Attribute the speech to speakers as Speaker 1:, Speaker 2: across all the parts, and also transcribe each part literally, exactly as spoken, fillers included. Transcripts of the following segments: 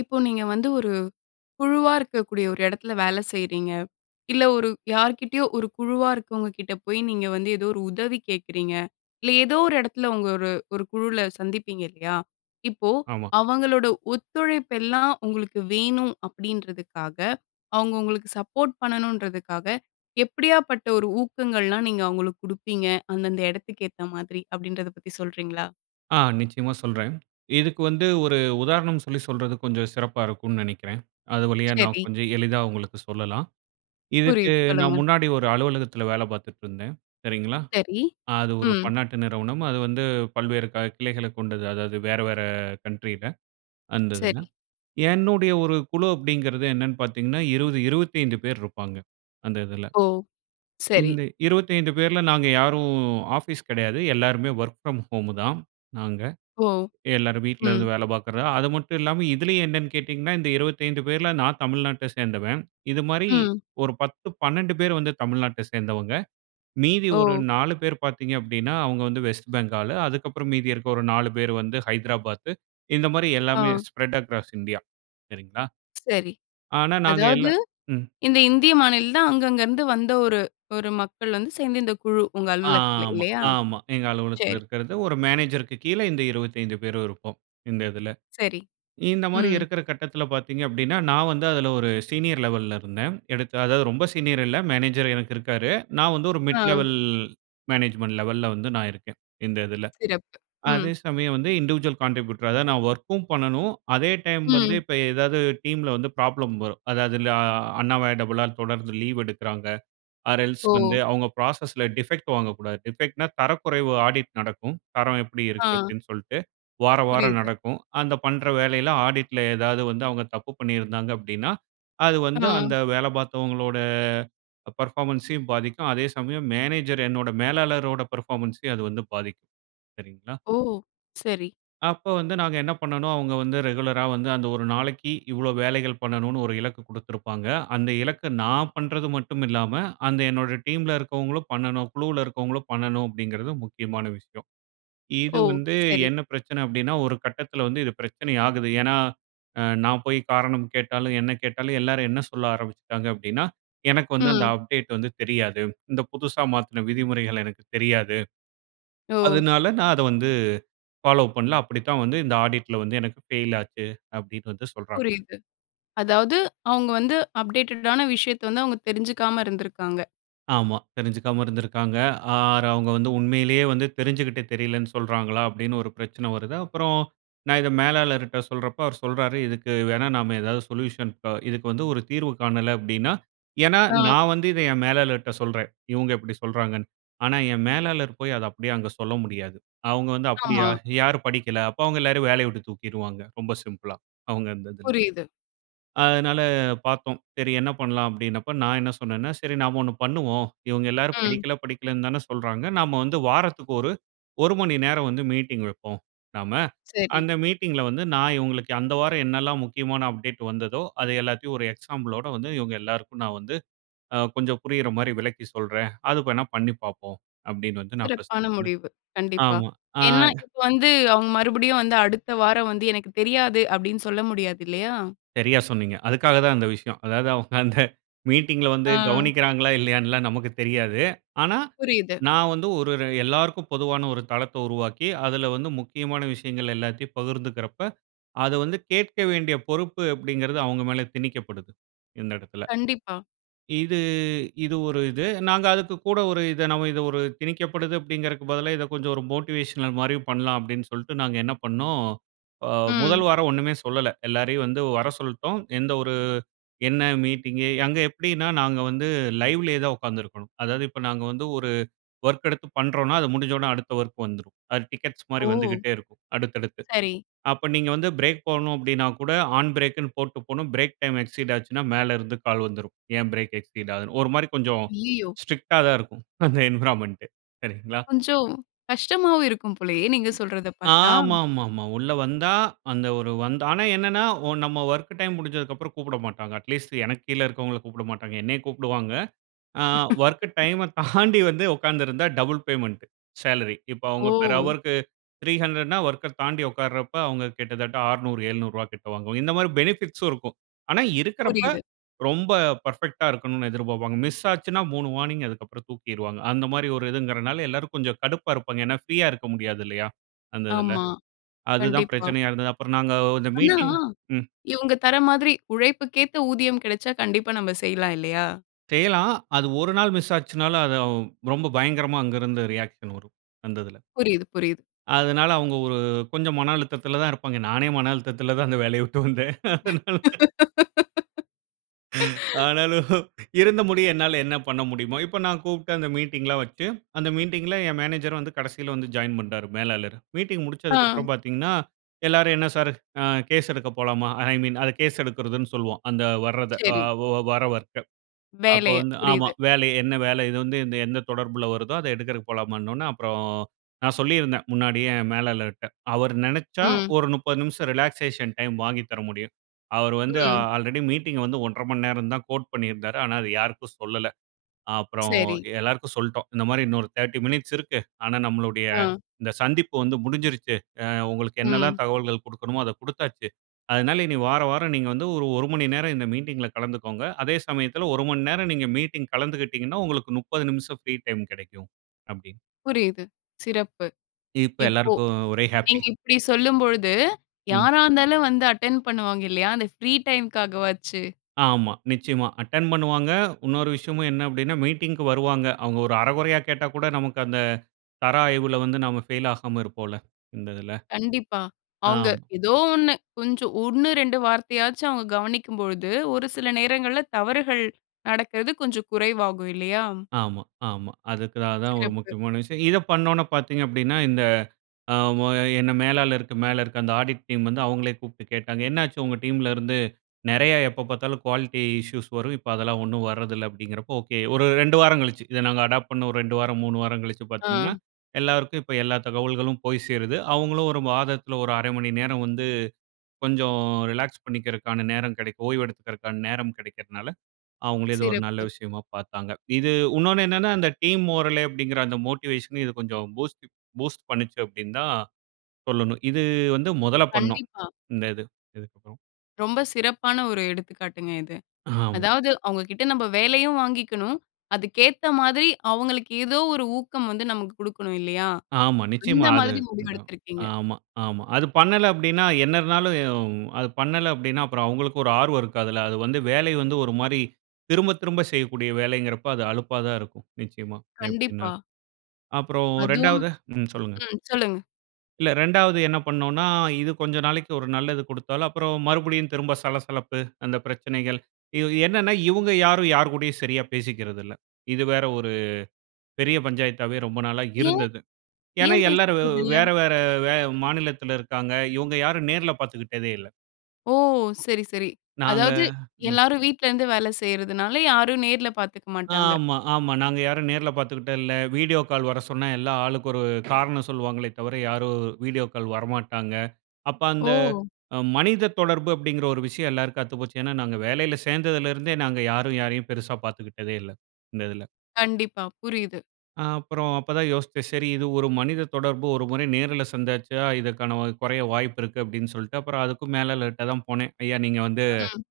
Speaker 1: இப்போ, நீங்க வந்து ஒரு, குழுவா இருக்கக்கூடிய ஒரு எடத்துல வேல செய்றீங்க. இல்ல, ஒரு யார்க்கிட்டயோ ஒரு குழுவா இருக்கவங்க கிட்ட போயி நீங்க வந்து ஏதோ ஒரு உதவி கேக்குறீங்க. இல்ல, ஏதோ ஒரு எடத்துல உங்க ஒரு ஒரு குழுவுல சந்திப்பீங்க இல்லயா? இப்போ,
Speaker 2: ஆமா.
Speaker 1: அவங்களோட ஒத்துழைப்பெல்லாம் உங்களுக்கு வேணும் அப்டீன்றதுக்காக, அவங்க உங்களுக்கு சப்போட் பண்ணணுன்றதுக்காக எப்படியாப்பட்ட ஒரு ஊக்கங்கள்லாம் நீங்க அவங்களுக்கு குடுப்பீங்க? அந்தந்த எடத்துக்கேத்த மாதிரி, அப்டீன்றத பத்தி சொல்றீங்களா?
Speaker 2: ஆ, நிச்சயமா சொல்றேன். இதுக்கு வந்து ஒரு உதாரணம் சொல்லி சொல்றது கொஞ்சம் சிறப்பா இருக்கும்னு நெனைக்கிறேன். அது வழியா நான்
Speaker 1: செரி.
Speaker 2: கொஞ்சம் எளிதா உங்களுக்கு சொல்லலாம். இதுக்கு,
Speaker 1: புரியுது.
Speaker 2: நான்
Speaker 1: சொல்லுங்க.
Speaker 2: முன்னாடி ஒரு அலுவலகத்துல வேல பாத்துட்ருந்தேன், சரிங்களா.
Speaker 1: சரி.
Speaker 2: அது ஒரு
Speaker 1: ம்.
Speaker 2: பன்னாட்டு நிறுவனம். அது வந்து பல்வேறு கா கிளைகளைக் கொண்டது. அதாவது வேற வேற கண்ட்ரில, அந்ததுல.
Speaker 1: செரி.
Speaker 2: என்னுடைய ஒரு குழு அப்டீங்குறது என்னன்னு பாத்தீங்கன்னா, இருவது, இருவத்தைந்து பேர் இருப்பாங்க அந்ததுல.
Speaker 1: ஓ! சரி.
Speaker 2: இந்த இருவத்தைந்து பேர்ல நாங்க யாரும் ஆஃபீஸ் கெடையாது. எல்லாருமே ஒர்க் ஃப்ரம் ஹோமு தான் நாங்க.
Speaker 1: ஓ!
Speaker 2: எல்லாரும் வீட்டிலேருந்து
Speaker 1: ம்.
Speaker 2: வேல பாக்குற அது மட்டும் இல்லாம இதிலேயும் என்னன்னு கேட்டீங்கன்னா, இந்த இருவத்தைந்து பேர்ல நான் தமிழ்நாட்ட சேந்தவன். இதுமாரி,
Speaker 1: ம்.
Speaker 2: ஒரு பத்து, பன்னெண்டு பேர் வந்து தமிழ்நாட்ட சேந்தவங்க. மீதி ஒரு
Speaker 1: ஓ!
Speaker 2: நாலு பேர் பாத்தீங்க அப்டீன்னா, அவங்க வந்து வெஸ்ட் பெங்காலு. அதுக்கப்பறம் மீதி இருக்குற ஒரு நாலு பேர் வந்து, ஹைதராபாத்து. இந்த மாரி எல்லாமே
Speaker 1: ஆ.
Speaker 2: Spread across India. சரிங்களா,
Speaker 1: செரி.
Speaker 2: ஆனா நாங்க
Speaker 1: அதாவது,
Speaker 2: எல்லாம் ம்.
Speaker 1: இந்த இந்திய மாநில தான் அங்கங்கேந்து வந்த ஒரு ஒரு மக்கள் வந்து சேர்ந்த இந்த குழு உங்க அலுவலகத்துல.
Speaker 2: ஆமா,
Speaker 1: இல்லயா?
Speaker 2: ஆமா. எங்க அலுவலகத்துல
Speaker 1: செரி.
Speaker 2: இருக்குறது ஒரு மேனேஜர்‌க்கு கீழ இந்த இருவத்தைந்து பேர் இருப்போம், இந்ததுல.
Speaker 1: செரி.
Speaker 2: இந்த மாரி
Speaker 1: ம்.
Speaker 2: இருக்குற கட்டத்துல பாத்தீங்க அப்டீன்னா, நான் வந்து அதுல ஒரு சீனியர் லெவல்‌ல இருந்தேன். எடுத்த அதாவது, ரொம்ப சீனியர் இல்ல. மேனேஜர் எனக்கு இருக்காரு. நான் வந்து ஒரு
Speaker 1: ஆ.
Speaker 2: மிட் லெவல் மேனேஜ்மென்ட் லெவல்‌ல வந்து நான் இருக்கேன். இந்ததுல.
Speaker 1: சிறப்பு! ம்.
Speaker 2: அதே சமயம் வந்து இன்டிவிஜுவல் கான்ட்ரிபியூட்டர், அதாவது நான் ஒர்க்கும் பண்ணணும், அதே டைம் வந்து
Speaker 1: ம்.
Speaker 2: இப்போ ஏதாவது டீம்ல வந்து ப்ராப்ளம் வரும். அதாவது அ அன்வாய்டபுளா தொடர்ந்து லீவ் எடுக்குறாங்க. ஆர் எல்ஸ் வந்து
Speaker 1: ஓ!
Speaker 2: அவங்க ப்ராசஸ்ல டிஃபெக்ட் வாங்கக்கூடாது. டிஃபெக்ட்னா, தரக்குறைவு ஆடிட் நடக்கும். தரம் எப்படி இருக்கு
Speaker 1: ஆ.
Speaker 2: அப்டீன்னு சொல்ட்டு, வாராவாரம்
Speaker 1: புரியிது.
Speaker 2: நடக்கும். அந்த பண்ற வேலயில ஆடிட்ல ஏதாவது வந்து அவுங்க தப்பு பண்ணிருந்தாங்க அப்டீன்னா, அது வந்து
Speaker 1: ஆ.
Speaker 2: அந்த வேலை பாத்தவங்களோட பெர்ஃபார்மன்ஸையும் பாதிக்கும், அதே சமயம் மேனேஜர் என்னோட மேலாளரோட பெர்ஃபார்மன்ஸையும் அது வந்து பாதிக்கும், சரிங்களா?
Speaker 1: ஓ! செரி.
Speaker 2: அப்போ வந்து நாங்க என்ன பண்ணணும், அவங்க வந்து ரெகுலரா வந்து அந்த ஒரு நாளைக்கு இவ்ளோ வேலைகள் பண்ணணும்னு ஒரு இலக்கு குடுத்துருப்பாங்க. அந்த இலக்க நான் பண்றது மட்டுமில்லாம, அந்த என்னோட டீம்ல இருக்கவங்களும் பண்ணணும். குழுவுல இருக்கவங்களும் பண்ணணும் அப்டீங்கிறது முக்கியமான விஷயம். இது
Speaker 1: ஓ!
Speaker 2: வந்து
Speaker 1: சரி.
Speaker 2: என்ன பிரச்சனை அப்டீன்னா, ஒரு கட்டத்துல வந்து இது பிரச்சனை ஆகுது. ஏன்னா, அ நான் போய் காரணம் கேட்டாலும், என்ன கேட்டாலும் எல்லாரும் என்ன சொல்ல ஆரம்பிச்சுட்டாங்க அப்டீன்னா, "எனக்கு வந்து அந்த
Speaker 1: ம்.
Speaker 2: அப்டேட் வந்து தெரியாது. இந்த புதுசா மாத்துன விதிமுறைகள் எனக்கு தெரியாது.
Speaker 1: ஓ!
Speaker 2: அதனால நான் அத வந்து பாலோ பண்ல. அப்பிடித்தான் வந்து இந்த ஆடிட்‌ல வந்து எனக்கு ஃபெயில் ஆச்சு" அப்டீன்னு வந்து சொல்றாங்க.
Speaker 1: புரியிது. அதாவது அவங்க வந்து அப்டேட்டட்டான விஷயத்த வந்து அவங்க தெரிஞ்சிக்காம இருந்திருக்காங்க.
Speaker 2: ஆமா. தெரிஞ்சிக்காம இருந்திருக்காங்க. ஆர் அவுங்க வந்து உண்மையிலே வந்து தெரிஞ்சுக்கிட்டு தெரியலேன்னு சொல்றாங்களா? அப்டீன்னு ஒரு பிரச்சனை வருது. அப்பறம் நான் இத மேலாளர்ட்ட சொல்றப்போ அவரு சொல்றாரு, "இதுக்கு வேணா நம்ம ஏதாவது சொல்யூஷன் ப இதுக்கு வந்து ஒரு தீர்வு காணல"" அப்டீன்னா ஏன்னா,
Speaker 1: ஆ.
Speaker 2: நான் வந்து இத என் மேலாளர்ட்ட சொல்றேன். "இவ்ங்க இப்பிடி சொல்றாங்கன்னு". ஆனா, என் மேலாளர் போயி அத அப்டீயே அங்க சொல்ல முடியாது. அவங்க வந்து "அப்டீயா?
Speaker 1: ஆமா.
Speaker 2: யாரு படிக்கல? அப்போ அவங்கள எல்லாரயும் வேலய விட்டுத் தூக்கிடுவாங்க ரொம்ப சிம்பிளா, அவுங்க அந்ததுல.
Speaker 1: புரியிது.
Speaker 2: அதனால பாத்தோம். சரி என்ன பண்ணலாம்? அப்டீன்னப்போ, நான் என்ன சொன்னேன்னா, "சரி நாம ஒண்ணு பண்ணுவோம். இவங்க எல்லாரும்
Speaker 1: ம்.
Speaker 2: படிக்கல, படிக்கலன்னு தான சொல்றாங்க. நம்ம வந்து வாரத்துக்கு ஒரு ஒரு மணி நேரம் வந்து மீட்டிங்வெப்போம் நாம.
Speaker 1: செரி.
Speaker 2: அந்த மீட்டிங்க்ல வந்து நான் இவுங்களுக்கு அந்த வாரம் என்னலாம் முக்கியமான அப்டேட் வந்ததோ, அத எல்லாத்தயும் ஒரு எக்ஸாம்பிளோட வந்து இவங்க எல்லாருக்கும் நான் வந்து கொஞ்சம் புரியிற மாரி விளக்கி சொல்றேன். அது வேணா பண்ணி பாப்போம்" அப்டீன்னு வந்து நான் ஃபர்ஸ்ட்
Speaker 1: சிறப்பான
Speaker 2: சொன்னேன்.
Speaker 1: முடிவு, கண்டிப்பா.
Speaker 2: ஆமா. ஆ.
Speaker 1: ஏன்னா இப்போ வந்து அவங்க மறுபடியும் வந்து, அடுத்த வாரம் வந்து "எனக்கு தெரியாது" அப்டீன்னு சொல்ல முடியாது இல்லயா?
Speaker 2: சரியா சொன்னீங்க. அதுக்காக தான் இந்த விஷயம். அதாவது அவ்ங்க அந்த மீட்டிங்‌ல வந்து
Speaker 1: ஆ.
Speaker 2: கவ்னிக்கிறாங்களா, இல்லயான்னு எல்லாம் நமக்கு தெரியாது. ஆனா
Speaker 1: புரியிது.
Speaker 2: நான் வந்து ஒரு ர எல்லாருக்கும் பொதுவான ஒரு தளத்த உருவாக்கி, அதுல வந்து முக்கியமான விஷயங்கள் எல்லாத்தயும் பகிர்ந்துக்குறப்ப அத வந்து கேக்க வேண்டிய பொறுப்பு அப்டீங்கிறது அவங்க மேல திணிக்கப்படுது இந்த எடத்துல.
Speaker 1: கண்டிப்பா.
Speaker 2: இது இது ஒரு இது. நாங்க அதுக்கு கூட ஒரு இத நம்ம இது ஒரு திணிக்கப்படுது அப்டீங்கிறதுக்கு பதிலா இத கொஞ்சம் ஒரு மோட்டிவேஷனல் மாரி பண்ணலாம் அப்டீன்னு சொல்ட்டு நாங்க என்ன பண்னோம், அ
Speaker 1: ம்.
Speaker 2: முதல் வாரம் ஒண்ணுமே சொல்லல. எல்லாரயும் வந்து வர சொல்ட்டோம். எந்த ஒரு, என்ன மீட்டிங், அங்க எப்பிடீன்னா நாங்க வந்து லைவ்‌லயே தான் ஒக்காந்து இருக்கணும். அதாவது இப்போ நாங்க வந்து ஒரு வொர்க் எடுத்து பண்றோம்னா, அது முடிஞ்சொன்னே அடுத்த வொர்க் வந்துரும். அது டிக்கெட்ஸ் மாரி
Speaker 1: ஓ!
Speaker 2: வந்துகிட்டே இருக்கும் அடுத்தடுத்து.
Speaker 1: சரி.
Speaker 2: அப்போ, நீங்க வந்து ஃப்ரேக் போகணும் அப்டீன்னா கூட ஆன் ஃப்ரேக்குன்னு போட்டு போணும். ஃப்ரேக் டைம் எக்சீட் ஆச்சுன்னா மேல இருந்து கால் வந்துரும். "ஏன் ஃப்ரேக் எக்சீட் ஆகுது?", ஒரு மாரி கொஞ்சம்
Speaker 1: அய்யய்யோ!
Speaker 2: ஸ்ட்ரிக்ட்‌டா தான் இருக்கும். அந்த என்வ்ரான்மென்ட். சரீங்களா?
Speaker 1: கொஞ்சம் கஷ்டமாவும் இருக்கும் போலயே, நீங்க சொல்றத பாத்தா.
Speaker 2: ஆமாமாமா. உள்ள வந்தா அந்த ஒரு வந்து ஆனா என்னன்னா, ஒ நம்ப வொர்க் டைம் முடிஞ்சதுக்கப்பறம் கூப்புட மாட்டாங்க. அட்லீஸ்ட் எனக்கு கீழ இருக்குறவங்கள கூப்புடமாட்டாங்க. என்னய கூப்புடுவாங்க. அ வொர்க்கு டைம தாண்டி வந்து ஒக்காந்திருந்தா, டபுள் பேமெண்ட் சேலரி. இப்போ அவங்க பெர்
Speaker 1: ஓ!
Speaker 2: ஹவர்‌க்கு த்ரீ ஹண்ட்ரட்னா வொர்க்‌க தாண்டி ஒக்காருறப்ப அவுங்க கிட்டத்தட்ட அறுநூறு, ஏழுநூறு ரூபாய் கிட்ட வாங்குவாங்க. இந்த மாரி பெனிஃபிட்ஸும் இருக்கு. ஆனா, இருக்கிறப்ப
Speaker 1: புரியிது.
Speaker 2: ரொம்ப பெர்ஃபெக்டா இருக்கணும்னு எதிர்ப்பாப்பாங்க. மிஸ் ஆச்சுன்னா மூணு வார்னிங், அதுக்கப்பறம் தூக்கிருவாங்க. அந்த மாரி ஒரு இதுங்குறனால எல்லாரும் கொஞ்சம் கடுப்பா இருப்பாங்க. ஏன்னா, ஃப்ரீயா இருக்க முடியாது இல்லயா, அந்ததுல?
Speaker 1: ஆமா.
Speaker 2: அதுதான்
Speaker 1: கண்டிப்பா.
Speaker 2: பிரச்சனையா இருந்துச்சு. அப்பறம் நாங்க இந்த
Speaker 1: ஆனா,
Speaker 2: மீட்டிங். ம்.
Speaker 1: இவங்க தர்ர மாதிரி, உழைப்புக்கேத்த ஊதியம் கெடைச்சா, கண்டிப்பா நம்ம செய்யலாம் இல்லயா?
Speaker 2: செய்யலாம். அது ஒரு நாள் மிஸ் ஆச்சுன்னாலும் அது அவ் ரொம்ப பயங்கரமா அங்கு இருந்து ரியாக்‌ஷன் வரும். அந்ததுல.
Speaker 1: புரியிது, புரியிது.
Speaker 2: அதனால அவங்க ஒரு கொஞ்சம் மன அழுத்தத்துல தான் இருப்பாங்க. நானே மன அழுத்தத்துல தான் அந்த வேலய விட்டு வந்தேன். அதனால. ஆனாலும், இருந்த முடிய என்னால என்ன பண்ண முடியுமோ, இப்போ நான் கூப்ட்டு அந்த மீட்டிங்லாம் வச்சு அந்த மீட்டிங்‌ல என் மேனேஜர் வந்து கடசியில வந் ஜாயின் பண்ணிட்டாரு மேலாளரு. மீட்டிங்
Speaker 1: ஆ.
Speaker 2: முடிச்சதுக்கப்பறம் பாத்தீங்கன்னா, எல்லாரும் "என்ன சார்? அ, கேஸ் எடுக்க போலாமா? ஐ மீன் அது கேஸ் எடுக்குறதுன்னு சொல்வோம். அந்த வர்றத அ
Speaker 1: செரி.
Speaker 2: ஒ வர வொர்க்க. அப்போ
Speaker 1: வேலய.
Speaker 2: வந்து ஆமா.
Speaker 1: புரியிது.
Speaker 2: வேலை என்ன வேலை இது வந்து எந்த தொடர்பில வருதோ அத எடுக்குறதுக்கு போலாமான்ன ஒட்னே அப்பறோம் நான் சொல்லிருந்தேன் முன்னாடியே மேலாளர்ட்ட. அவர் நெனைச்சா
Speaker 1: ம்.
Speaker 2: ஒரு முப்பது நிமிஷம் ரிலாக்சேஷன் டைம் வாங்கி தர முடியும். அவர் வந்து
Speaker 1: ம்.
Speaker 2: ஆல்ரெடி மீட்டிங் வந்து ஒன்றரை மணி நேரம் தான் கோட் பண்ணிருந்தாரு. ஆனா அதை யாருக்கும் சொல்லல. அப்பறோம்
Speaker 1: செரி.
Speaker 2: எல்லாருக்கும் சொல்ட்டோம் இந்த மாரி இன்னொரு தேர்ட்டி மினிட்ஸ் இருக்கு. ஆனா நம்மளுடைய
Speaker 1: ஆ.
Speaker 2: இந்த சந்திப்பு வந்து முடிஞ்சிடுச்சு. உங்களுக்கு என்னலாம்
Speaker 1: ம்.
Speaker 2: தகவல்கள் குடுக்கணுமோ அத குடுத்தாச்சு. அதனால இனி வாராவாரம் நீங்க வந்து ஒரு ஒரு மணி நேரம் இந்த மீட்டிங்க்ல கலந்துக்கோங்க. அதே சமயத்துல ஒரு மணி நேரம் நீங்க மீட்டிங் கலந்துக்கிட்டீங்கன்னா, உங்களுக்கு முப்பது நிமிஷம் ஃப்ரீ டைம் கிடைக்கும், அப்டீன்னு.
Speaker 1: புரியிது. சிறப்பு.
Speaker 2: இப்போ
Speaker 1: இப்போ
Speaker 2: எல்லாருக்கும் ஒரே ஹாப்பீ.
Speaker 1: நீங்க இப்பிடி சொல்லும்பொழுது,
Speaker 2: ம்.
Speaker 1: யாராருந்தாலும் வந்து அட்டெண்ட் பண்ணுவாங்க இல்லயா? அந்த ஃப்ரீ டைம்‌காகவாச்சு.
Speaker 2: ஆமா. நிச்சயமா அட்டெண்ட் பண்ணுவாங்க. இன்னொரு விஷயமும் என்ன மீட்டிங்‌க்கு வருவாங்க. அவங்க ஒரு அரைகொறையா கேட்டா கூட நமக்கு அந்த தர ஆய்வுல வந்து நாம ஃபெயில் ஆகாம இருப்போம்ல. இந்ததுல.
Speaker 1: கண்டிப்பா. அவங்க
Speaker 2: ஆமா.
Speaker 1: ஏதோ ஒண்ணு கொஞ்சம், ஒண்ணு, ரெண்டு வார்த்தையாச்சும் அவங்க கவனிக்கும்பொழுது, ஒரு சில நேரங்கள்ல தவறுகள் நடக்குறது கொஞ்சம் குறைவாகும் இல்லயா?
Speaker 2: ஆமா, ஆமா. அதுக்காக தான் ஒரு
Speaker 1: சிறப்பு!
Speaker 2: முக்கியமான விஷயம், இத பண்ணொன்னே பாத்தீங்க அப்டீன்னா, இந்த அ மொ என்னை மேலாளர்க்கு மேல இருக்குற அந்த ஆடிட் டீம் வந்து அவங்களே கூப்ட்டு கேட்டாங்க, "என்ன ஆச்சு? உங்க டீம்‌ல இருந்து, நெறைய எப்ப பாத்தாலும் குவாலிட்டி இஷ்யூஸ் வரும். இப்போ அதெல்லாம் ஒண்ணும் வர்ற்தில்ல" அப்டீன்றப்போ ஓகே. ஒரு, ரெண்டு வாரம் கழிச்சி இத நாங்க அடாப் பண்ண ஒரு ரெண்டு வாரம் மூணு வாரம் கழிச்சி பாத்தீங்கன்னா
Speaker 1: ஆ.
Speaker 2: எல்லாருக்கும் இப்போ எல்லா தகவல்களும் போய் சேருது. அவங்களும் ஒரு மாதத்துல, ஒரு அரை மணி நேரம் வந்து கொஞ்சம் ரிலாக்ஸ் பண்ணிக்கிறக்கான நேரம் கெடைக்கும், ஓய்வு எடுத்துக்கிறக்கான நேரம் கிடைக்கிறனால, அவுங்களே இது ஒரு நல்ல
Speaker 1: சிறப்பு!
Speaker 2: விஷயமா பாத்தாங்க. இது உன்னொன்னு என்னென்னா அந்த டீம் மோரல் அப்டீங்குற அந்த மோட்டிவேஷன் இது கொஞ்சம் பூஸ்ட் பூஸ்ட் பண்ணிச்சு அப்டீன்னு தான் சொல்லணும். இது வந்து முதல்ல பண்ணோம்.
Speaker 1: கண்டிப்பா.
Speaker 2: இந்த இது இதுக்கப்பறம்.
Speaker 1: ரொம்ப சிறப்பான ஒரு எடுத்துக்காட்டுங்க இது.
Speaker 2: ஆமா.
Speaker 1: அதாவது, அவங்க கிட்ட நம்ம வேலயும் வாங்கிக்கணும். அதுக்கேத்த மாதிரி, அவங்களுக்கு ஏதோ ஒரு ஊக்கம் வந்து நமக்கு கொடுக்கணும் இல்லயா?
Speaker 2: ஆமா. நிச்சயமா
Speaker 1: அந்த
Speaker 2: அது.
Speaker 1: மாதிரி முடிவு
Speaker 2: அதான்.
Speaker 1: எடுத்துருக்கீங்க.
Speaker 2: ஆமா, ஆமா. அது பண்ணல அப்டீன்னா என்ன இருந்தாலும் எ யும், அது பண்ணல அப்டீன்னா அப்பறம் அவுங்களுக்கு ஒரு ஆர்வம் இருக்காதுல்ல? அது வந்து வேலை வந்து ஒரு மாரி திரும்ப திரும்ப செய்யக்கூடிய வேலைங்கிறப்ப அது அலுப்பா தான் இருக்கும். நிச்சயமா
Speaker 1: கண்டிப்பா.
Speaker 2: எப்டீன்னாலும். அப்பறம்
Speaker 1: அதுவும்.
Speaker 2: ரெண்டாவது. ம், சொல்லுங்க.
Speaker 1: ம். சொல்லுங்க.
Speaker 2: இல்ல ரெண்டாவது என்ன பண்ணோன்னா, இது கொஞ்சம் நாளைக்கு ஒரு நல்லது குடுத்தாலும், அப்பறம் மறுபடியும் திரும்ப சலசலப்பு அந்த பிரச்சனைகள் இது என்னன்னா, இவுங்க யாரும் யார்கூடயும் சரியா பேசிக்கிறதில்ல. இது வேற ஒரு பெரிய பஞ்சாயத்தாவே ரொம்ப நாளா
Speaker 1: ஏன்?
Speaker 2: இருந்தது. ஏன்னா,
Speaker 1: ஏன்
Speaker 2: எல்லாரும் வ்
Speaker 1: பேசிக்கிறதில்ல?
Speaker 2: வேற, வேற வே மாநிலத்துல இருக்காங்க. இவுங்க யாரும் நேர்ல பார்த்துக்கிட்டதே இல்ல.
Speaker 1: ஓ! சரி, சரி.
Speaker 2: நாங்க.
Speaker 1: அதாவது
Speaker 2: ம்.
Speaker 1: எல்லாரும் வீட்ல இருந்து வேல செய்றதுனால, யாரும் நேர்ல பார்த்துக்க மாட்டாங்க.
Speaker 2: ஆமா, ஆமா. நாங்க யாரும் நேர்ல பார்த்துக்கிட்ட இல்ல. வீடியோ கால் வர சொன்னா, எல்லாம் ஆளுக்கு ஒரு காரணம் சொல்வாங்களே தவிர, யாரும் வீடியோ கால் வரமாட்டாங்க. அப்ப அந்த
Speaker 1: ஓ!
Speaker 2: அ மனித தொடர்பு அப்பிடிங்கிற ஒரு விஷயம் எல்லாருக்கும் அத்துப்போச்சு. ஏன்னா, நாங்க வேலையில சேர்ந்ததுலருந்தே நாங்க யாரும் யாரையும் பெருசா பார்த்துக்கிட்டதே இல்ல. இந்த இதுல.
Speaker 1: கண்டிப்பா. புரியுது.
Speaker 2: ஆ அப்பறம் அப்ப தான் யோசிச்சேன். சரி இது ஒரு மனித தொடர்பு ஒரு முறை நேர்ல சந்தாச்சா, இதற்கான வ குறைய வாய்ப்பு இருக்கு அப்பிடின்னு சொல்லிட்டு, அப்பறம் அதுக்கும் மேல லேட்டா தான் போனேன். ஐயா! நீங்க வந்து,
Speaker 1: ம்.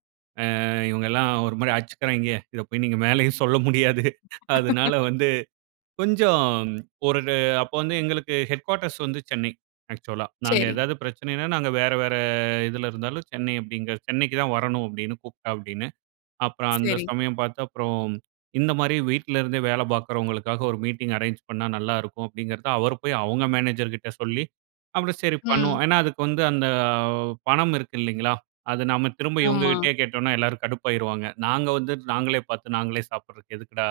Speaker 2: அ இவுங்கல்லாம் ஒருமாரி அச்சுக்கிறாங்கே, இத போய் நீங்க மேலயும் சொல்ல முடியாது அதுனால வந்து கொஞ்சம் ஒரு அப்ப வந்து எங்களுக்கு ஹெட்குவார்டர்ஸ் வந்து சென்னை, ஆக்சுவலா. நாங்க
Speaker 1: சேரி.
Speaker 2: எதாவது பிரச்சனைன்னா, நாங்க வேற, வேற இதுல இருந்தாலும் சென்னை அப்பிடிங்க சென்னைக்கு தான் வரணும், அப்பிடின்னு கூப்பிட்டா அப்பிடின்னு. அப்பறம் அந்த
Speaker 1: சேரி.
Speaker 2: சமயம் பார்த்து அப்புறம் இந்தமாரி வீட்ல இருந்தே வேல பார்க்கறவங்களுக்காக ஒரு மீட்டிங் அரேஞ் பண்ணா நல்லாருக்கும் அப்பிடிங்கிறத அவர் போய் அவுங்க மேனேஜர்கிட்ட சொல்லி, அப்பிடி சரி பண்ணுவோம்.
Speaker 1: ம்.
Speaker 2: ஏன்னா, அதுக்கு வந்து, அந்த பணம் இருக்கு இல்லேங்களா! அது நம்ம திரும்ப
Speaker 1: ஆமா.
Speaker 2: இவுங்கக்கிட்டயே கேட்டோன்னா எல்லாரும் கடுப்பாயிருவாங்க. நாங்க வந்து நாங்களே பார்த்து, நாங்களே சாப்புட்றதுக்கு எதுக்குடா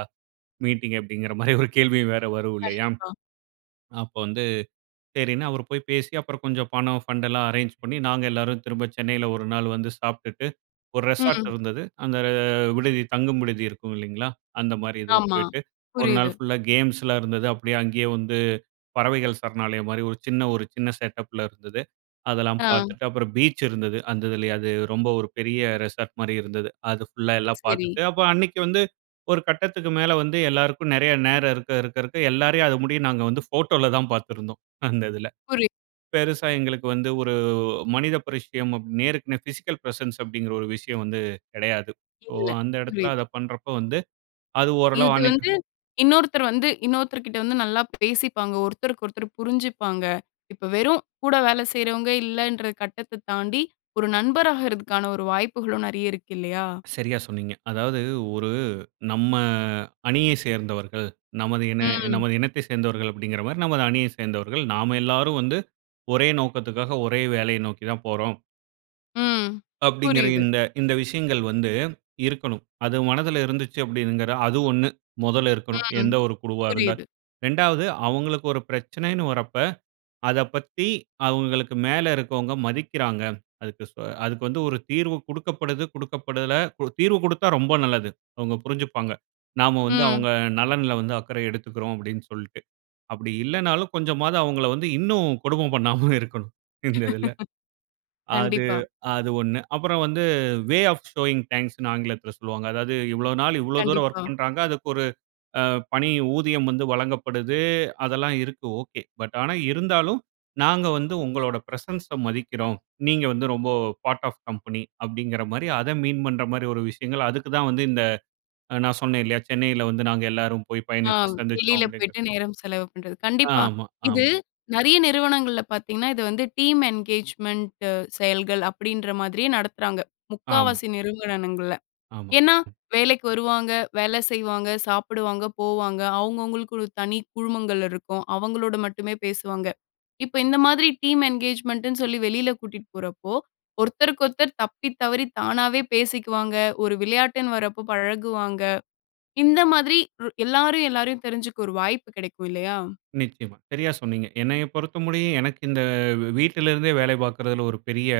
Speaker 2: மீட்டிங்? அப்பிடிங்கிற மாரி ஒரு கேள்வியும் வேற வரும் இல்லயா!
Speaker 1: கண்டிப்பா.
Speaker 2: அப்ப வந்து சரின்னு அவர் போய் பேசி அப்பறம் கொஞ்சம் பணம் ஃபண்டுலாம் அரேஞ்ச் பண்ணி, நாங்க எல்லாரும் திரும்ப சென்னையில ஒரு நாள் வந்து சாப்ட்டுட்டு, ஒரு ரெசார்ட்
Speaker 1: ம்.
Speaker 2: இருந்தது, அந்த விடுதி தங்கும் விடுதி இருக்கும் இல்லேங்ளா! அந்தமாரி இதுல
Speaker 1: ஆமா,
Speaker 2: போயிட்டு, ஒரு நாள்
Speaker 1: புரியுது.
Speaker 2: ஃபுல்லா கேம்ஸ்லாம் இருந்தது. அப்பிடியே அங்கேயே வந்து பறவைகள் சரணாலயம் மாரி ஒரு சின்ன ஒரு சின்ன செட்டப் ல இருந்தது. அதெல்லாம்
Speaker 1: ஆ.
Speaker 2: பார்த்துட்டு, அப்பறம் பீச் இருந்தது. அந்த இதுலயே அது ரொம்ப ஒரு பெரிய ரெசார்ட் மாரி இருந்தது. அது ஃபுல்லா எல்லாம்
Speaker 1: சரி.
Speaker 2: பார்த்துட்டு, அப்ப அன்னக்கி வந்து, ஒரு கட்டத்துக்கு மேல வந்து எல்லாருக்கும் நெறைய நேரம், இருக்க, இருக்க, இருக்க எல்லாரையும் அத முடிய நாங்க வந்து ஃபோட்டோல தான் பார்த்துருந்தோம், அந்த இதுல.
Speaker 1: புரியுது.
Speaker 2: பெருசா எங்களுக்கு வந்து ஒரு மனித பரிட்சையம் அப் நேருக்கு நே பிசிக்கல் பிரசன்ஸ் அப்பிடிங்கிற ஒரு விஷயம் வந்து கெடையாது. சோ,
Speaker 1: இல்ல.
Speaker 2: அந்த இடத்துல
Speaker 1: புரியுது.
Speaker 2: அத பண்றப்போ வந்து அது ஓரளவு
Speaker 1: இது
Speaker 2: அன்னைக்கு
Speaker 1: வந்து இன்னொருத்தர் வந்து இன்னொருத்தர்கிட்ட வந்து நல்லா பேசிப்பாங்க, ஒருத்தருக்கு ஒருத்தர் புரிஞ்சுப்பாங்க, இப்ப வெறும் கூட வேல செய்றவங்க இல்லன்ற கட்டத்த தாண்டி, ஒரு நண்பராக இருக்கிறதுக்கான ஒரு வாய்ப்புகளும் நெறைய இருக்கு இல்லயா!
Speaker 2: சரியா சொன்னீங்க. அதாவது ஒரு நம்ம அணியே சேர்ந்தவர்கள், நமது இன
Speaker 1: ம்.
Speaker 2: நமது இனத்தை சேர்ந்தவர்கள் அப்பிடிங்கிறமாரி நமது அணியைச் சேர்ந்தவர்கள். நாம எல்லாரும் வந்து ஒரே நோக்கத்துக்காக ஒரே வேலைய நோக்கி தான் போறோம்.
Speaker 1: ம்.
Speaker 2: அப்டீன்கிற
Speaker 1: புரியுது.
Speaker 2: இந்த இந்த விஷயங்கள் வந்து, இருக்கணும். அது மனதில இருந்துச்சு அப்டீங்குற அது ஒண்ணு மொதல்ல இருக்கணும்.
Speaker 1: ம்.
Speaker 2: எந்த ஒரு குழுவா
Speaker 1: புரியுது.
Speaker 2: இருந்தாலும். ரெண்டாவது அவுங்களுக்கு ஒரு பிரச்சனன்னு வரப்ப, அத பத்தி அவுங்களுக்கு மேல இருக்கவொங்க மதிக்கிறாங்க. அதுக்கு ஸ்வ அதுக்கு வந்து ஒரு தீர்வு குடுக்கப்படுது குடுக்கப்படல ஒரு தீர்வு குடுத்தா ரொம்ப நல்லது. அவங்க புரிஞ்சுப்பாங்க. "நாம வந்து
Speaker 1: ம்.
Speaker 2: அவங்க அ நலன்ல வந்து அக்கறை எடுத்துக்குறோம்" அப்டீன்னு சொல்ட்டு. அப்பிடி இல்லன்னாலும் கொஞ்சமாவது அவுங்கள வந்து இன்னும் கொடும பண்ணாம இருக்கணும், இந்ததுல. அது,
Speaker 1: கண்டிப்பா.
Speaker 2: அது ஒண்ணு அப்பறம் வந்து, "வே ஆஃப் ஷோயிங் தேங்க்ஸ்ன்னு" ஆங்கிலத்துல சொல்லுவாங்க. அதாவது இவ்ளோ நாள் இவ்ளோ தூரம் ஒர்க்
Speaker 1: கண்டிப்பா.
Speaker 2: பண்றாங்க. அதுக்கு ஒரு அ பணி ஊதியம் வந்து வழங்கப்படுது. அதெல்லாம் இருக்கு ஓகே. பட் ஆனா இருந்தாலும், "நாங்க வந்து உங்களோட பிரசன்ஸ மதிக்கிறோம். நீங்க வந்து ரொம்ப பார்ட் ஆஃப் கம்பனி" அப்டீங்குற மாரி அத மீன் பண்ற மாரி ஒரு விஷயங்கள அதுக்கு தான் வந்து இந்த நான் அ சொன்னேன் இல்லயா? சென்னையில வந்து நாங்க எல்லாரும் போயி
Speaker 1: ஆ,
Speaker 2: பயணித்து சந்திச்சோம்
Speaker 1: வெளியில
Speaker 2: அப்டீங்கிறது.
Speaker 1: போய்ட்டு நேரம் செலவு பண்றது.
Speaker 2: அ
Speaker 1: கண்டிப்பா.
Speaker 2: ஆமா.
Speaker 1: இது
Speaker 2: ஆமா.
Speaker 1: நெறைய நிறுவனங்கள்ல பாத்தீங்கன்னா இது வந்து டீம் என்கேஜ்மெண்ட் அ செயல்கள் அப்டீன்ற மாதிரியே நடத்துறாங்க,
Speaker 2: ஆமா.
Speaker 1: முக்காவாசி நிறுன்வனங்கள்ல.
Speaker 2: ஆமா.
Speaker 1: ஏன்னா, வேலைக்கு வருவாங்க, வேலை செய்வாங்க, சாப்புடுவாங்க, போவாங்க. அவுங்கவுங்களுக்கு ஒரு தனி குழுமங்கள் இருக்கும். அவங்களோடு மட்டுமே பேசுவாங்க. இப்ப, இந்த மாதிரி டீம் என்கேஜ்மெண்ட் ன்னு சொல்லி வெளியில கூட்டிட்டு போறப்போ ஒருத்தருக்கொருத்தர் தப்பி தவறி தானாவே பேசிக்குவாங்க. ஒரு விளையாட்டுன்னு வரப்போ பழகுவாங்க. இந்த மாதிரி எல்லாரும் எல்லாரயும் தெரிஞ்சுக்க ஒரு வாய்ப்பு கெடைக்கும் இல்லையா?
Speaker 2: நிச்சயமா. சரியா சொன்னீங்க. என்னைய பொறுத்தமுடிய எனக்கு இந்த வெவ் வீட்ல இருந்தே வேலை பாக்குறதுல ஒரு பெரிய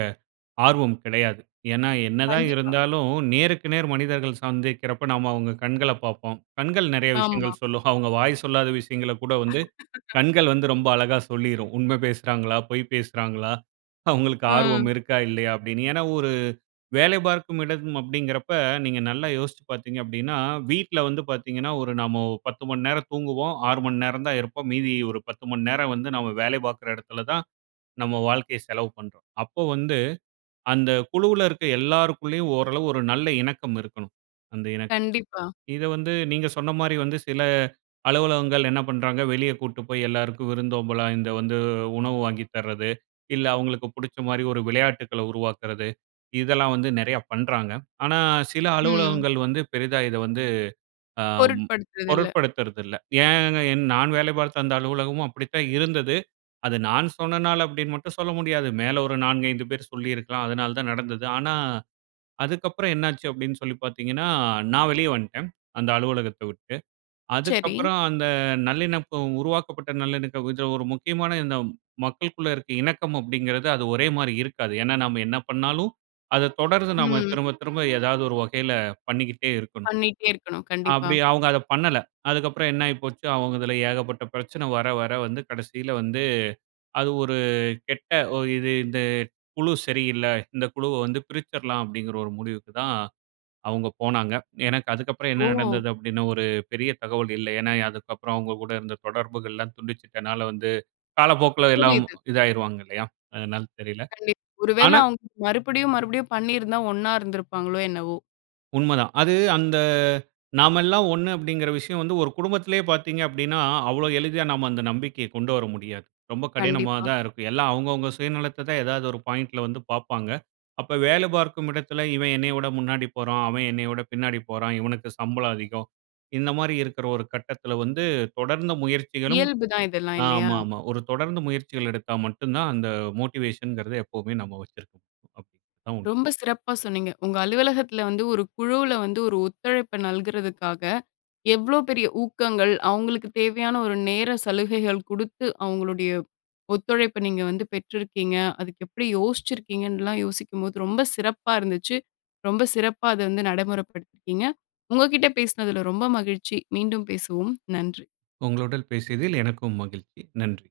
Speaker 2: ஆர்வம் கெடையாது. ஏன்னா என்ன தான்
Speaker 1: கண்டிப்பா.
Speaker 2: இருந்தாலும் நேருக்கு நேர் மனிதர்கள் சந்திக்கிறப்ப நம்ம அவுங்க கண்கள பாப்போம். கண்கள் நெறைய
Speaker 1: ஆமா.
Speaker 2: விஷயங்கள் சொல்லும். அவங்க வாய் சொல்லாத விஷயங்கள கூட வந்து கண்கள் வந்து ரொம்ப அழகா சொல்லிரும். உண்ம பேசுறாங்களா? பொய் பேசுறாங்களா? அவுங்களுக்கு ஆர்வம்
Speaker 1: ம்.
Speaker 2: இருக்கா? இல்லையா? அப்டீன்னு. ஏன்னா ஒரு வேலை பார்க்கும் இடம் அப்டீன்கிறப்ப நீங்க நல்லா யோசிச்சு பாத்தீங்க அப்டீன்னா, வீட்ல வந்து பாத்தீங்கன்னா ஒரு நாம பத்து மணி நேரம் தூங்குவோம். ஆறு மணி நேரம் தான் இருப்போம். மீதி ஒரு பத்து மணி நேரம் வந்து நாம வேல பாக்குற எடத்துல தான் நம்ம வாழ்க்கைய செலவு பண்றோம். அப்போ வந்து அந்த குழுவுல இருக்குற எல்லாருக்குள்ளயும் ஓரளவு ஒரு நல்ல இணக்கம் இருக்கணும். அந்த இணக்க
Speaker 1: கண்டிப்பா.
Speaker 2: இத வந்து நீங்க சொன்ன மாரி வந்து சில அலுவலகங்கள் என்ன பண்றாங்க வெளிய கூட்டு போயி எல்லாருக்கும் விருந்தோம்பலா இந்த வந்து உணவு வாங்கி தர்றது, இல்ல அவுங்களுக்கு புடிச்ச மாரி ஒரு விளையாட்டுக்களை உருவாக்குறது. இதெல்லாம் வந்து நெறைய பண்றாங்க. ஆனா, சில
Speaker 1: ம்.
Speaker 2: அலுவலகங்கள் வந்து பெரிதா இத வந்து அ ம்
Speaker 1: பொருட்படுத்துறதில்ல.
Speaker 2: பொருட்படுத்துறதில்ல. ஏன் நான் வேலை பாத்த அந்த அலுவலகமும் அப்பிடித்தான் இருந்தது. அது நான் சொன்னனால அப்டீன்னு மட்டும் சொல்ல முடியாது. மேல ஒரு நான்கு ஐந்து பேர் சொல்லிருக்கலாம். அதனால தான் நடந்தது. ஆனா, அதுக்கப்பறம் என்ன ஆச்சு அப்டீன்னு சொல்லி பாத்தீங்கன்னா, நான் வெளிய வந்டேன். அந்த அலுவலகத்த விட்டு.
Speaker 1: செரி.
Speaker 2: அதுக்கப்பறம் அந்த நல்லிணப்பு உருவாக்கப்பட்ட நல்லிணக்க கொஞ்சம் ஒரு முக்கியமான இந்த மக்களுக்குள்ள இருக்கிற இணக்கம் அப்டீங்கிறது அது ஒரே மாரி இருக்காது. ஏன்னா, நாம என்ன பண்ணாலும் அத தொடர்ந்து நாம
Speaker 1: ம்.
Speaker 2: திரும்ப திரும்ப ஏதாவது ஒரு வகையில பண்ணிக்கிட்டே இருக்கணும்.
Speaker 1: பண்ணிட்டே இருக்கணும். கண்டிப்பா.
Speaker 2: அப்பிடி அவங்க அத பண்ணல. அதுக்கப்பறம் என்னாயி போச்சு, அவங்க இதுல ஏகப்பட்ட பிரச்சன வர வர வந்து கடைசியில வந்து, "அது ஒரு கெட்ட ஒ இது இந்த குழு சரி இல்ல. இந்த குழுவை வந்து பிரிச்சிரலாம்" அப்டீங்குற ஒரு முடிவுக்கு தான் அவங்க போனாங்க. எனக்கு அதுக்கப்பறம்
Speaker 1: ஓ!
Speaker 2: என்ன நடந்தது அப்டீன்னு ஒரு பெரிய தகவல் இல்ல. ஏன்னா அதுக்கப்பறம் அவங்க கூட இருந்த தொடர்புகள்லாம் துண்டிச்சிட்டனால வந்து காலப்போக்குல எல்லாம்
Speaker 1: புரியுது.
Speaker 2: இதாயிருவாங்க இல்லையா? அதனால தெரியல.
Speaker 1: கண்டிப். ஒருவேளை
Speaker 2: ஆனா.
Speaker 1: அவங்க மறுபடியும், மறுபடியும் பண்ணிருந்தா ஒண்ணா இருந்திருப்பாங்களோ என்னவோ?
Speaker 2: உண்மதான். அது அந்த "நாமெல்லாம் ஒண்ணு" அப்டீங்குற விஷயம் வந்து ஒரு குடும்பத்திலயே பாத்தீங்க அப்டீன்னா அவ்ளோ எளிதா நாம அந்த நம்பிக்கைய கொண்டு வர முடியாது. ரொம்ப
Speaker 1: கண்டிப்பா.
Speaker 2: கடினமானதா இருக்கும். எல்லாம் அவுங்கவுங்க சுயநலத்த தான் ஏதாவது ஒரு பாயிண்ட்‌ல வந்து பாப்பாங்க. அப்ப வேலை பார்க்கும் இடத்தில "இவன் என்னைய விட முன்னாடி போறான். அவன் என்னைய விட பின்னாடி போறான். இவனுக்கு சம்பளம் அதிகம்" இந்த மாரி இருக்குற ஒரு கட்டத்துல வந்து தொடர்ந்து முயற்சிகளும்,
Speaker 1: இயல்புதான் இதெல்லாம் இல்லயா?
Speaker 2: ஆமாமா. ஒரு தொடர்ந்து முயற்சிகள் எடுத்தா மட்டும் தான் அந்த மோட்டிவேஷன்ங்குறத எப்போமே நாம வச்சுருக்க முடியும். அப்பிடி. அதான் உண்ம.
Speaker 1: ரொம்ப சிறப்பா சொன்னீங்க. உங்க அலுவலகத்துல வந்து ஒரு குழுவுல வந்து ஒரு ஒத்துழைப்ப நல்குறதுக்காக, எவ்ளோ பெரிய ஊக்கங்கள், அவுங்களுக்கு தேவையான ஒரு நேர சலுகைகள் குடுத்து அவுங்களுடைய ஒத்துழைப்ப நீங்க வந்து பெற்றிருக்கீங்க. அதுக்கு எப்படி யோசிச்சிருக்கீங்கன்னுலாம் யோசிக்கும்போது ரொம்ப சிறப்பா இருந்துச்சு. ரொம்ப சிறப்பா அத வந்து நடைமுறப்படுத்திருக்கீங்க. உங்க கிட்ட பேசினதுல ரொம்ப மகிழ்ச்சி. மீண்டும் பேசுவோம். நன்றி.
Speaker 2: உங்களுடன் பேசியதில் எனக்கும் மகிழ்ச்சி. நன்றி.